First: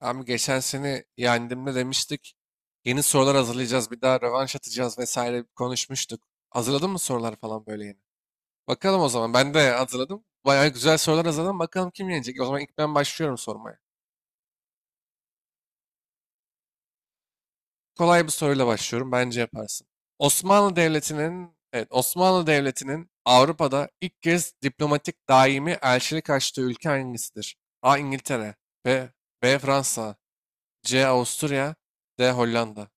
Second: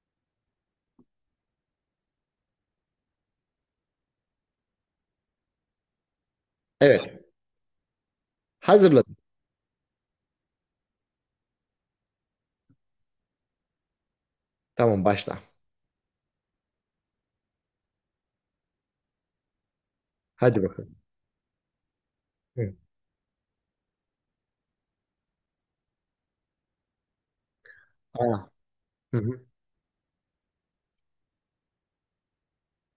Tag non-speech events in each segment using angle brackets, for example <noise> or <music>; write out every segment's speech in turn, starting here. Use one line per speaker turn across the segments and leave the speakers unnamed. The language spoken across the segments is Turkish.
Abi geçen seni yendiğimde demiştik. Yeni sorular hazırlayacağız, bir daha rövanş atacağız vesaire konuşmuştuk. Hazırladın mı
Evet.
sorular falan böyle yeni? Bakalım o
Hazırladım.
zaman. Ben de hazırladım. Bayağı güzel sorular hazırladım. Bakalım kim yenecek? O zaman ilk ben başlıyorum sormaya.
Tamam, başla.
Kolay bir soruyla başlıyorum. Bence yaparsın.
Hadi
Osmanlı
bakalım.
Devleti'nin, evet Osmanlı
Hı.
Devleti'nin Avrupa'da ilk kez diplomatik daimi elçilik açtığı ülke hangisidir? A.
Aa.
İngiltere, B.
Hı hı.
B. Fransa, C. Avusturya, D. Hollanda.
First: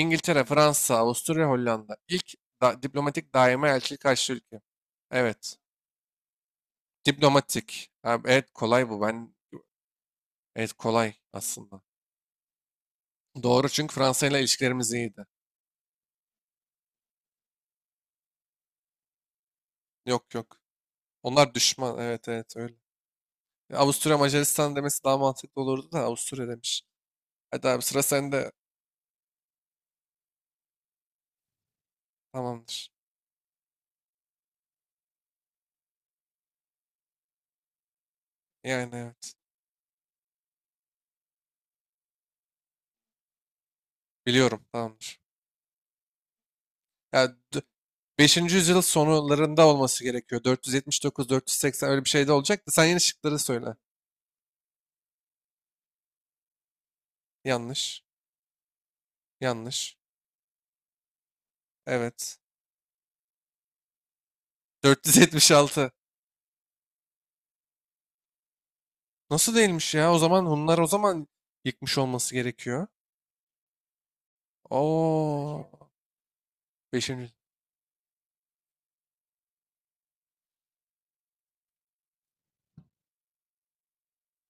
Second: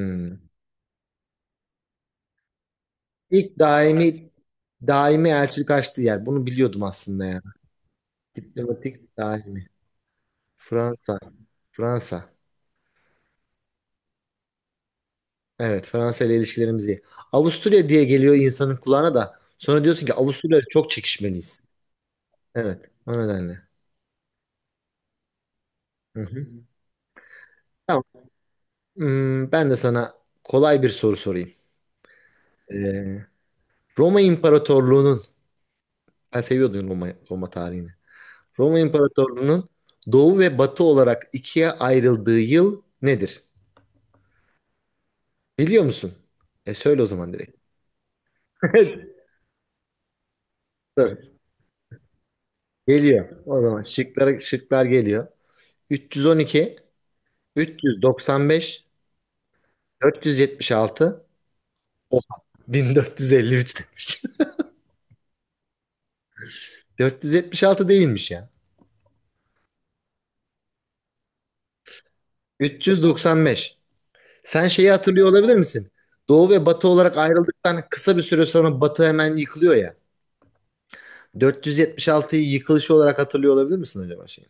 İngiltere, Fransa, Avusturya, Hollanda. İlk diplomatik
İlk
daima elçilik
daimi
açtığı ülke.
daimi
Evet.
elçilik açtığı yer. Bunu biliyordum aslında ya.
Diplomatik. Ha, evet kolay bu.
Diplomatik
Ben
daimi.
evet kolay
Fransa.
aslında.
Fransa.
Doğru çünkü Fransa ile ilişkilerimiz iyiydi.
Evet, Fransa ile ilişkilerimiz iyi. Avusturya diye geliyor insanın kulağına da. Sonra diyorsun ki
Yok
Avusturya
yok.
ile çok
Onlar
çekişmeliyiz.
düşman. Evet evet öyle.
Evet. O nedenle.
Ya, Avusturya Macaristan demesi daha mantıklı olurdu da
Hı hı.
Avusturya demiş. Hadi abi
Tamam.
sıra sende.
Ben de sana kolay bir soru sorayım.
Tamamdır.
Ee, Roma İmparatorluğu'nun ben seviyordum Roma tarihini. Roma
Yani evet.
İmparatorluğu'nun doğu ve batı olarak ikiye ayrıldığı yıl nedir?
Biliyorum tamamdır.
Biliyor musun? E, söyle o
Ya,
zaman direkt.
5. yüzyıl
<laughs>
sonlarında olması gerekiyor.
Tabii.
479-480 öyle bir şey de olacaktı. Sen yeni
Geliyor.
şıkları
O
söyle.
zaman şıklar geliyor. 312,
Yanlış.
395,
Yanlış.
476, oha,
Evet.
1453 demiş.
476.
<laughs> 476 değilmiş ya.
Nasıl değilmiş ya? O zaman Hunlar o zaman yıkmış olması gerekiyor.
395. Sen şeyi hatırlıyor olabilir
Oo.
misin? Doğu ve Batı olarak
Beşinci.
ayrıldıktan kısa bir süre sonra Batı hemen yıkılıyor ya. 476'yı yıkılışı olarak hatırlıyor olabilir misin acaba, şey?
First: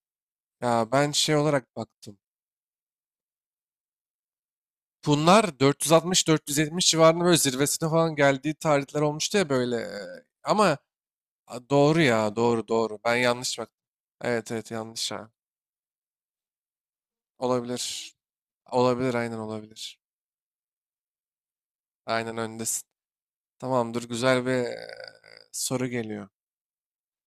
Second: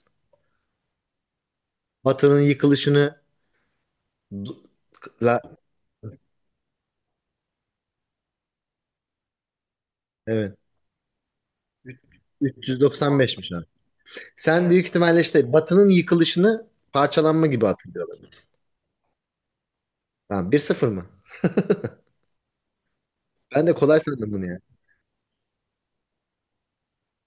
Ya ben şey olarak baktım.
Batı'nın yıkılışını du- la,
Hunlar 460-470 civarında böyle zirvesine falan geldiği tarihler olmuştu ya böyle.
evet,
Ama a, doğru ya doğru doğru. Ben
395'miş
yanlış
abi.
baktım. Evet
Sen
evet
büyük
yanlış
ihtimalle
ha.
işte Batı'nın yıkılışını parçalanma gibi hatırlıyor
Olabilir.
olabilirsin.
Olabilir aynen olabilir.
Tamam, bir sıfır mı?
Aynen öndesin.
Ben de kolay
Tamamdır
sandım bunu
güzel bir
ya.
soru geliyor.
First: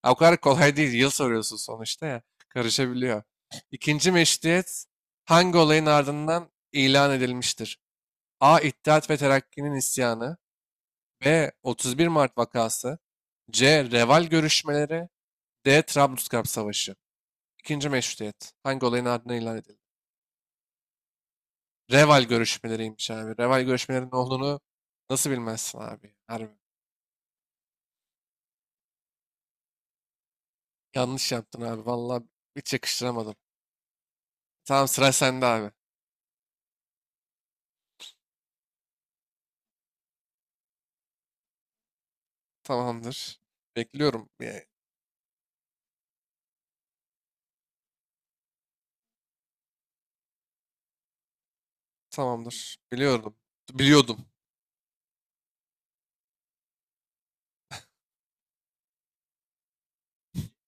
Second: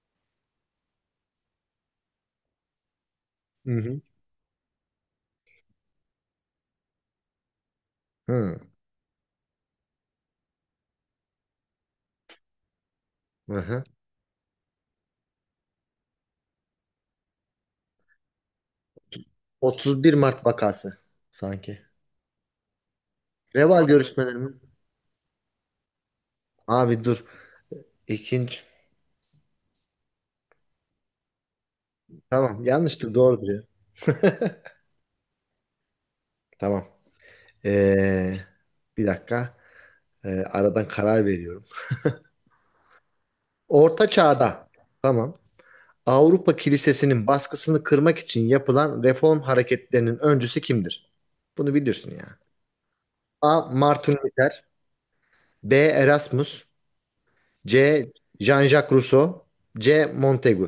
Ha, o kadar kolay değil. Yıl soruyorsun sonuçta ya. Karışabiliyor.
Hı hı.
İkinci meşruiyet hangi olayın ardından ilan edilmiştir?
Hı.
A. İttihat ve Terakki'nin isyanı. B. 31 Mart vakası.
Aha.
C. Reval görüşmeleri. D. Trablusgarp Savaşı. İkinci meşrutiyet. Hangi olayın ardından ilan edildi?
31 Mart vakası sanki.
Reval görüşmeleriymiş abi. Reval
Reval
görüşmelerinin
görüşmeleri mi?
olduğunu nasıl bilmezsin abi? Harbi.
Abi dur. İkinci.
Yanlış yaptın abi. Vallahi
Tamam,
hiç
yanlıştır
yakıştıramadım.
doğrudur ya.
Tamam sıra sende abi.
Tamam. Ee, bir dakika. Aradan karar veriyorum.
Tamamdır.
Orta
Bekliyorum. Yani
çağda. Tamam. Avrupa Kilisesi'nin baskısını kırmak için yapılan reform hareketlerinin öncüsü kimdir? Bunu bilirsin ya.
tamamdır. Biliyordum.
A. Martin
Biliyordum.
Luther. B. Erasmus. C. Jean-Jacques Rousseau. C. Montaigu.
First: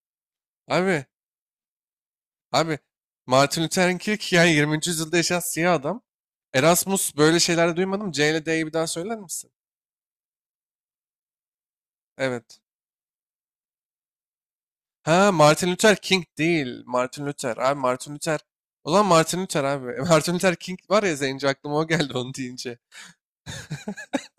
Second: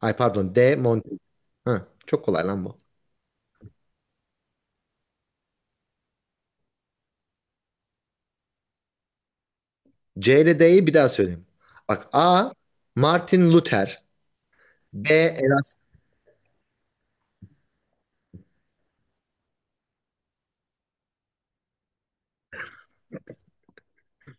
Ay, pardon, D.
Abi,
Montaigu. Hı, çok kolay lan bu.
abi, Martin Luther King yani 20. yüzyılda yaşayan siyah adam. Erasmus böyle şeyler duymadım. C ile D'yi bir daha söyler misin?
C ile D'yi bir daha söyleyeyim. Bak. A.
Evet.
Martin Luther. B.
Ha Martin
Erasmus.
Luther King değil. Martin Luther. Abi Martin Luther. O zaman Martin Luther abi. <laughs> Martin Luther King var ya zenci aklıma o geldi onu deyince.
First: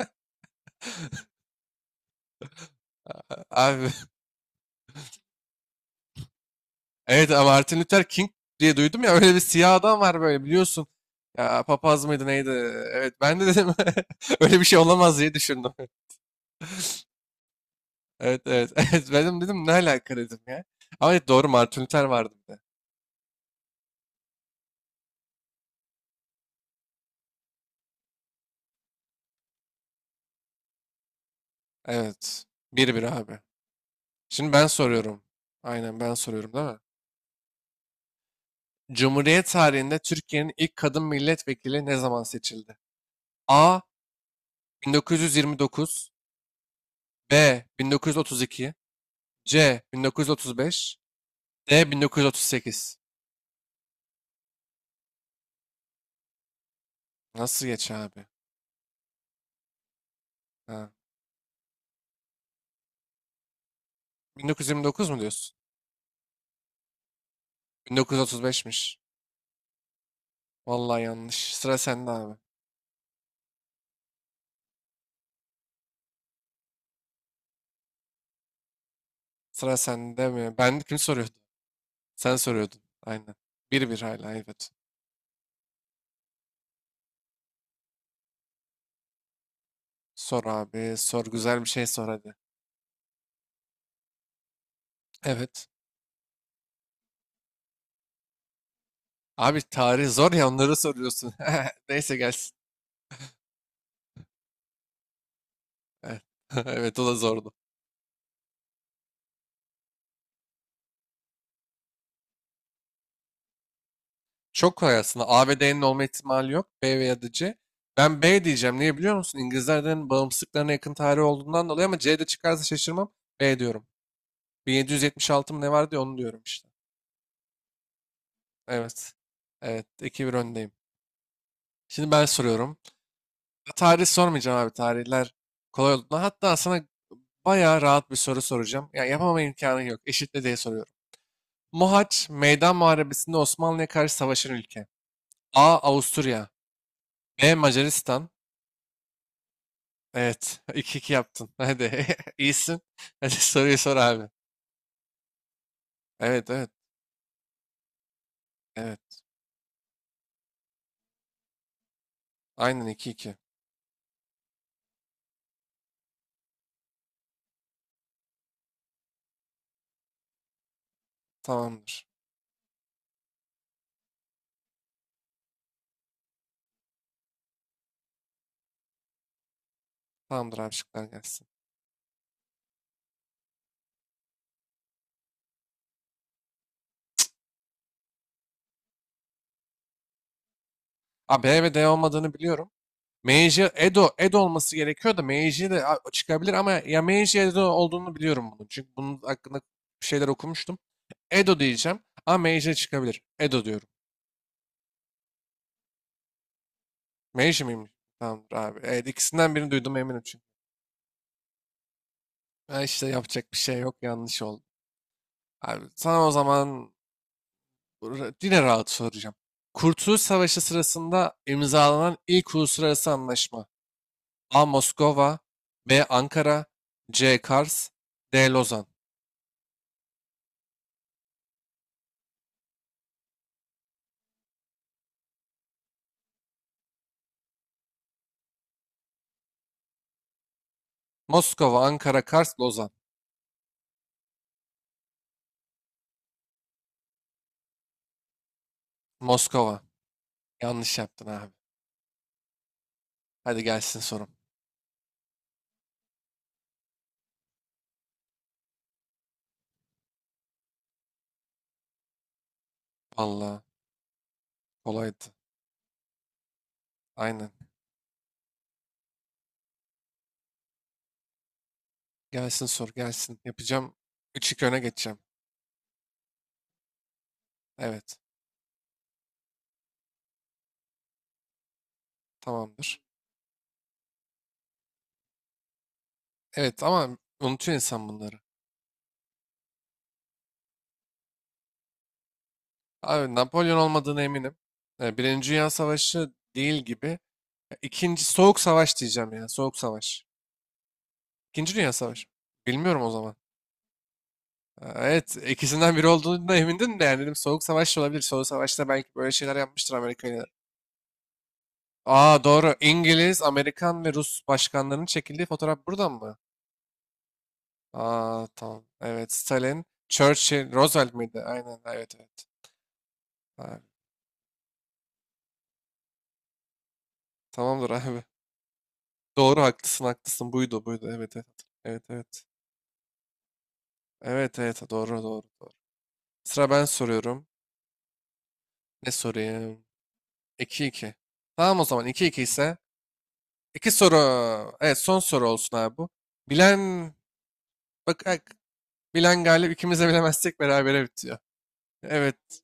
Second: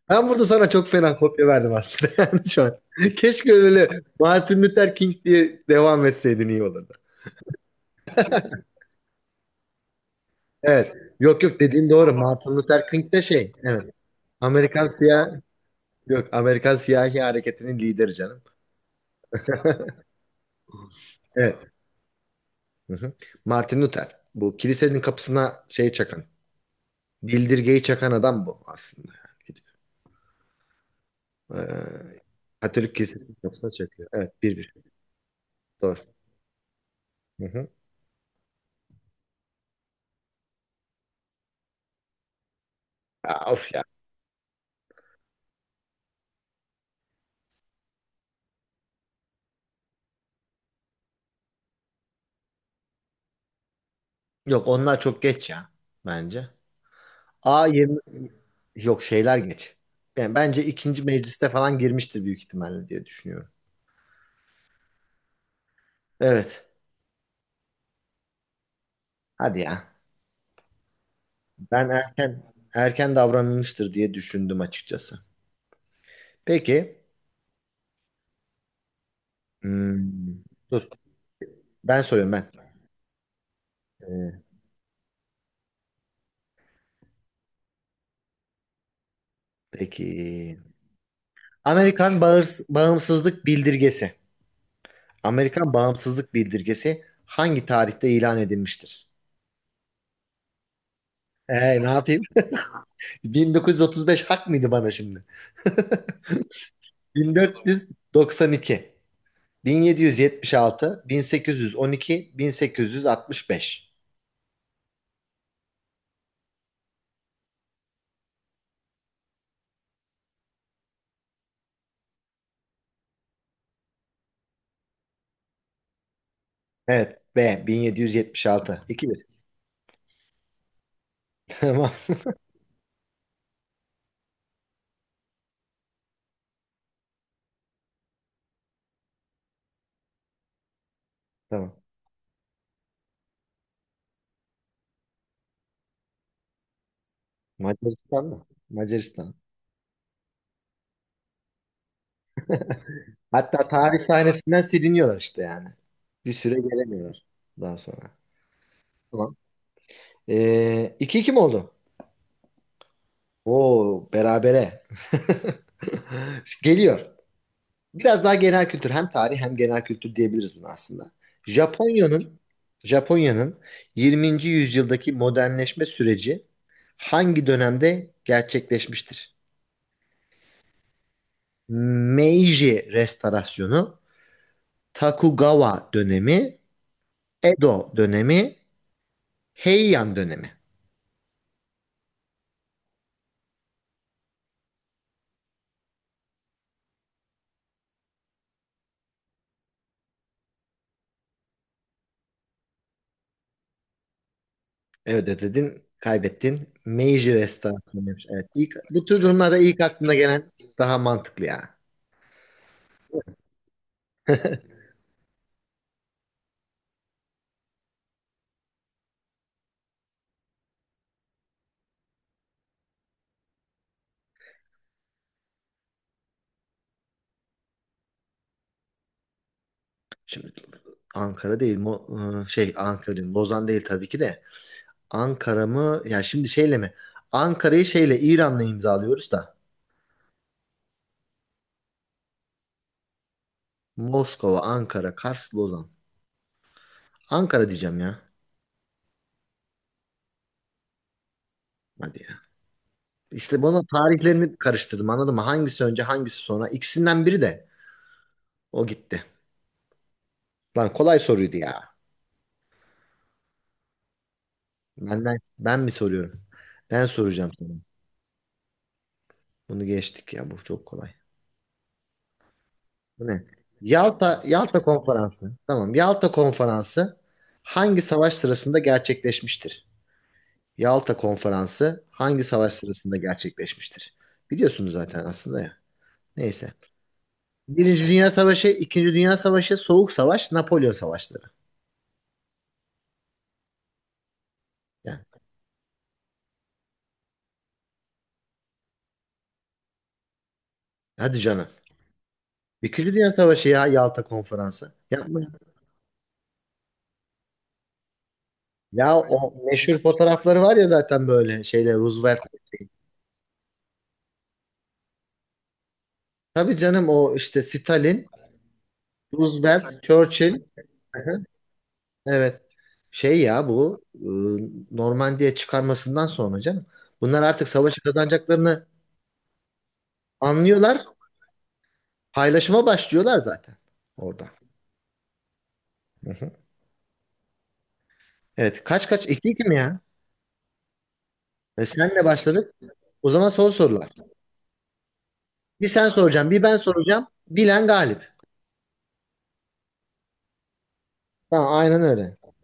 Ben burada sana çok fena kopya verdim aslında <laughs> yani şu an. Keşke öyle
Abi. <laughs>
Martin Luther King diye devam etseydin iyi olurdu.
Evet abi, Martin Luther King diye duydum ya öyle bir siyah adam var böyle biliyorsun.
Evet. Yok yok,
Ya
dediğin
papaz
doğru.
mıydı
Martin
neydi?
Luther King
Evet
de
ben de
şey.
dedim
Evet.
<laughs> öyle bir şey
Amerikan
olamaz
siyah
diye düşündüm.
yok. Amerikan siyahi hareketinin lideri canım.
Evet evet. <laughs> Evet benim dedim ne alaka dedim ya. Ama evet, doğru
Evet.
Martin Luther vardı bir de.
Hı hı. Martin Luther. Bu kilisenin kapısına şey çakan. Bildirgeyi çakan adam bu aslında. Yani gidip, eee,
Evet.
Katolik
1-1
kilisesinin
abi.
kapısına çakıyor. Evet.
Şimdi
Bir
ben
bir.
soruyorum. Aynen ben
Doğru.
soruyorum değil mi?
Hı hı.
Cumhuriyet tarihinde Türkiye'nin ilk kadın milletvekili ne zaman seçildi?
Aa, of
A.
ya.
1929 B. 1932 C. 1935 D. 1938
Yok, onlar çok geç ya. Bence.
Nasıl geç
A20
abi?
yok, şeyler geç. Yani bence
Ha.
ikinci mecliste falan girmiştir büyük ihtimalle diye düşünüyorum.
1929 mu diyorsun?
Evet.
1935'miş.
Hadi ya.
Vallahi yanlış. Sıra
Ben
sende abi.
erken davranılmıştır diye düşündüm açıkçası. Peki,
Sıra sende
hmm,
mi? Ben
dur,
kim soruyordu?
ben soruyorum
Sen
ben.
soruyordun. Aynen. 1-1 hala
Ee,
evet.
peki,
Sor abi. Sor güzel bir şey sor
Amerikan
hadi.
bağımsızlık bildirgesi.
Evet.
Amerikan bağımsızlık bildirgesi hangi tarihte ilan edilmiştir?
Abi tarih zor ya onları soruyorsun. <laughs>
Ne
Neyse
yapayım?
gelsin.
<laughs> 1935 hak mıydı bana şimdi?
Evet. <laughs> Evet o da zordu.
1492, 1776, 1812, 1865.
Çok kolay aslında. A ve D'nin olma ihtimali yok. B veya da C. Ben B diyeceğim. Niye biliyor musun? İngilizlerden bağımsızlıklarına yakın tarih olduğundan dolayı ama C de çıkarsa şaşırmam. B diyorum. 1776 mı ne vardı ya onu diyorum işte.
Evet, B, 1776.
Evet.
2-1.
Evet. 2-1 öndeyim.
<laughs> Tamam,
Şimdi ben soruyorum. Tarih sormayacağım abi. Tarihler kolay oldu. Hatta sana bayağı rahat bir soru soracağım. Ya yapamama imkanın yok. Eşitle diye soruyorum.
tamam.
Mohaç, Meydan Muharebesi'nde Osmanlı'ya karşı savaşan ülke. A. Avusturya. B.
Macaristan
Macaristan.
mı? Macaristan.
Evet. <laughs> 2 iki yaptın. Hadi. <laughs> İyisin. Hadi
Hatta
soruyu sor
tarih
abi.
sahnesinden siliniyorlar işte yani. Bir
Evet
süre
evet.
gelemiyorlar daha sonra.
Evet.
Tamam. İki 2 mi oldu?
Aynen 2-2.
Oo, berabere. <laughs> Geliyor. Biraz daha genel kültür, hem tarih hem genel kültür diyebiliriz buna aslında.
Tamamdır.
Japonya'nın Japonya'nın 20. yüzyıldaki modernleşme süreci hangi dönemde gerçekleşmiştir?
Tamamdır abi şıklar gelsin.
Meiji Restorasyonu, Tokugawa dönemi, Edo dönemi, Heian dönemi.
A, B ve D olmadığını biliyorum. Meiji Edo, Edo olması gerekiyor da Meiji de çıkabilir ama ya Meiji Edo olduğunu biliyorum bunun. Çünkü bunun hakkında bir şeyler okumuştum. Edo diyeceğim ama Meiji çıkabilir. Edo diyorum.
Evet dedin, kaybettin. Meiji
Meiji miyim?
restorasyonu demiş. Evet,
Tamamdır
ilk,
abi.
bu
Evet,
tür
ikisinden
durumlarda
birini
ilk
duydum
aklına
eminim çünkü.
gelen daha mantıklı ya.
Ha işte yapacak bir şey yok yanlış oldu. Abi sana o zaman yine rahat soracağım. Kurtuluş Savaşı sırasında imzalanan ilk uluslararası anlaşma. A. Moskova B. Ankara C. Kars D. Lozan
Şimdi Ankara değil, şey, Ankara değil, Lozan değil tabii ki de. Ankara mı? Ya şimdi şeyle mi? Ankara'yı şeyle İran'la imzalıyoruz da.
Moskova, Ankara, Kars, Lozan.
Moskova, Ankara, Kars, Lozan. Ankara diyeceğim ya.
Moskova. Yanlış yaptın abi.
Hadi ya. İşte
Hadi
bunun
gelsin sorum.
tarihlerini karıştırdım, anladın mı? Hangisi önce, hangisi sonra? İkisinden biri de o gitti. Lan, kolay soruydu ya.
Vallahi kolaydı.
Benden ben mi soruyorum? Ben soracağım
Aynen.
sana. Bunu geçtik ya, bu çok kolay.
Gelsin sor,
Bu
gelsin.
ne?
Yapacağım.
Yalta
3-2 öne
Yalta
geçeceğim.
Konferansı. Tamam. Yalta Konferansı hangi
Evet.
savaş sırasında gerçekleşmiştir? Yalta Konferansı hangi savaş
Tamamdır.
sırasında gerçekleşmiştir? Biliyorsunuz zaten aslında ya. Neyse.
Evet ama unutuyor
Birinci
insan
Dünya
bunları.
Savaşı, İkinci Dünya Savaşı, Soğuk Savaş, Napolyon Savaşları.
Abi Napolyon olmadığına eminim. E,
Yani,
Birinci Dünya Savaşı değil gibi. E, İkinci Soğuk Savaş diyeceğim ya. Soğuk Savaş.
hadi canım.
İkinci Dünya Savaşı. Bilmiyorum o
İkinci Dünya
zaman.
Savaşı ya, Yalta
E,
Konferansı.
evet,
Yapma.
ikisinden biri olduğuna emindin de yani dedim Soğuk Savaş da olabilir. Soğuk Savaş'ta belki
Ya,
böyle
o
şeyler yapmıştır
meşhur
Amerika.
fotoğrafları var ya zaten, böyle şeyle Roosevelt.
Aa doğru. İngiliz, Amerikan ve Rus başkanlarının çekildiği fotoğraf buradan mı?
Tabii canım, o işte Stalin,
Aa tamam. Evet. Stalin,
Roosevelt, Churchill.
Churchill, Roosevelt
Hı
miydi?
hı.
Aynen. Evet evet.
Evet. Şey ya,
Ha,
bu Normandiya çıkarmasından sonra canım. Bunlar artık
tamamdır
savaşı
abi.
kazanacaklarını
<laughs> Doğru haklısın haklısın. Buydu
anlıyorlar.
buydu. Evet evet. Evet evet.
Paylaşıma başlıyorlar zaten orada.
Evet evet doğru doğru. Doğru.
Hı hı.
Sıra ben soruyorum.
Evet, kaç
Ne
kaç? İki iki mi
sorayım?
ya?
2 iki. Tamam o
E,
zaman
senle
2-2
başladık.
ise.
O zaman son
İki
sorular.
soru. Evet son soru olsun
Bir
abi
sen
bu.
soracaksın, bir ben
Bilen
soracağım. Bilen
bak,
galip.
bak bilen galip ikimiz de bilemezsek berabere bitiyor.
Tamam, aynen öyle.
Evet.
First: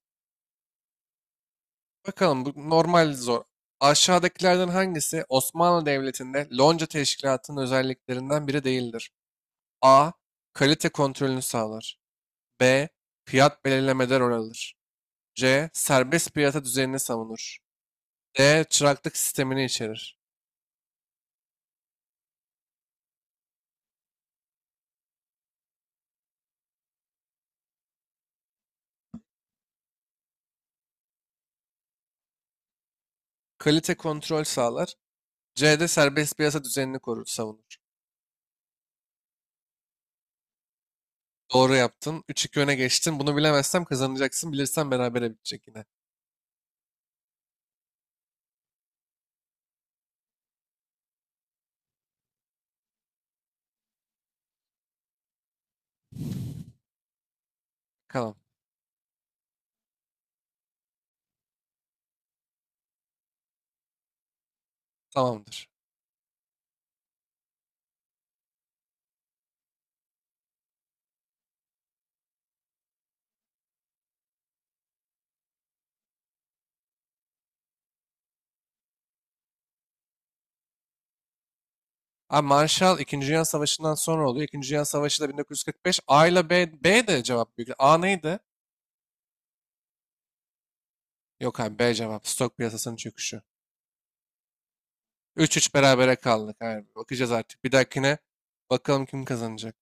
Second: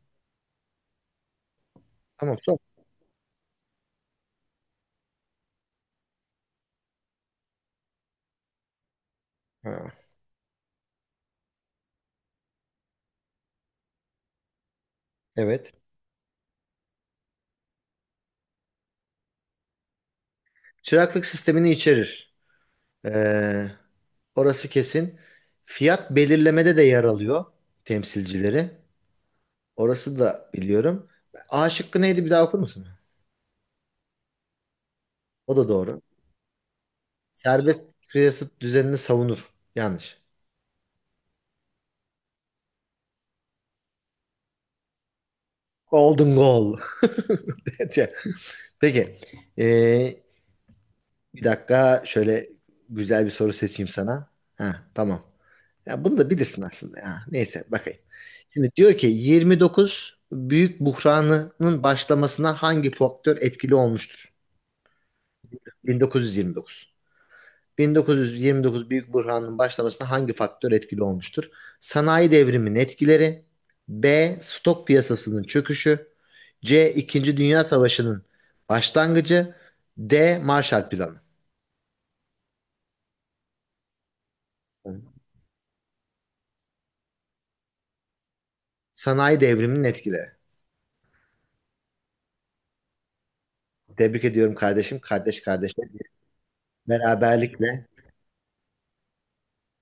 Tamam,
Bakalım
sor.
bu normal zor. Aşağıdakilerden hangisi Osmanlı Devleti'nde Lonca Teşkilatı'nın özelliklerinden biri değildir?
Ha,
A. Kalite kontrolünü sağlar. B. Fiyat belirlemede rol alır. C.
evet.
Serbest piyasa düzenini savunur. D. Çıraklık sistemini içerir.
Çıraklık sistemini içerir. Ee, Orası kesin. Fiyat belirlemede de yer alıyor temsilcileri. Orası da biliyorum. A şıkkı neydi, bir daha okur musun?
Kalite kontrol sağlar.
O da
C de
doğru.
serbest piyasa düzenini korur, savunur.
Serbest piyasa düzenini savunur. Yanlış.
Doğru yaptın. 3-2 öne geçtin. Bunu bilemezsem kazanacaksın. Bilirsen berabere bitecek yine.
Golden goal. <laughs> Peki. Ee, bir dakika, şöyle güzel bir soru seçeyim sana. Ha, tamam. Ya, bunu da bilirsin aslında ya. Neyse, bakayım.
Bakalım.
Şimdi diyor ki 29 büyük buhranının başlamasına hangi faktör etkili olmuştur?
Tamamdır.
1929. 1929 Büyük Burhan'ın başlamasına hangi faktör etkili olmuştur? Sanayi devriminin etkileri, B. Stok piyasasının çöküşü, C. İkinci Dünya Savaşı'nın başlangıcı, D. Marshall Planı.
Abi Marshall 2. Dünya Savaşı'ndan sonra oluyor. 2. Dünya Savaşı da 1945. A ile B, B de cevap büyük. A neydi?
Sanayi devriminin etkileri.
Yok abi B cevap. Stok piyasasının çöküşü.
Tebrik ediyorum kardeşim. Kardeş
3-3
kardeşe
berabere kaldık. Abi. Bakacağız artık. Bir
beraberlikle.
dahakine bakalım kim kazanacak.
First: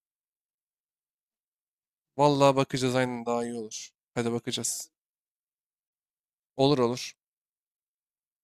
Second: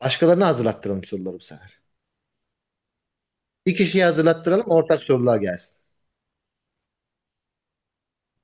Başkalarına hazırlattıralım soruları bu sefer.
Vallahi bakacağız aynen daha iyi
Bir
olur.
kişiye
Hadi
hazırlattıralım,
bakacağız.
ortak sorular gelsin.
Olur olur.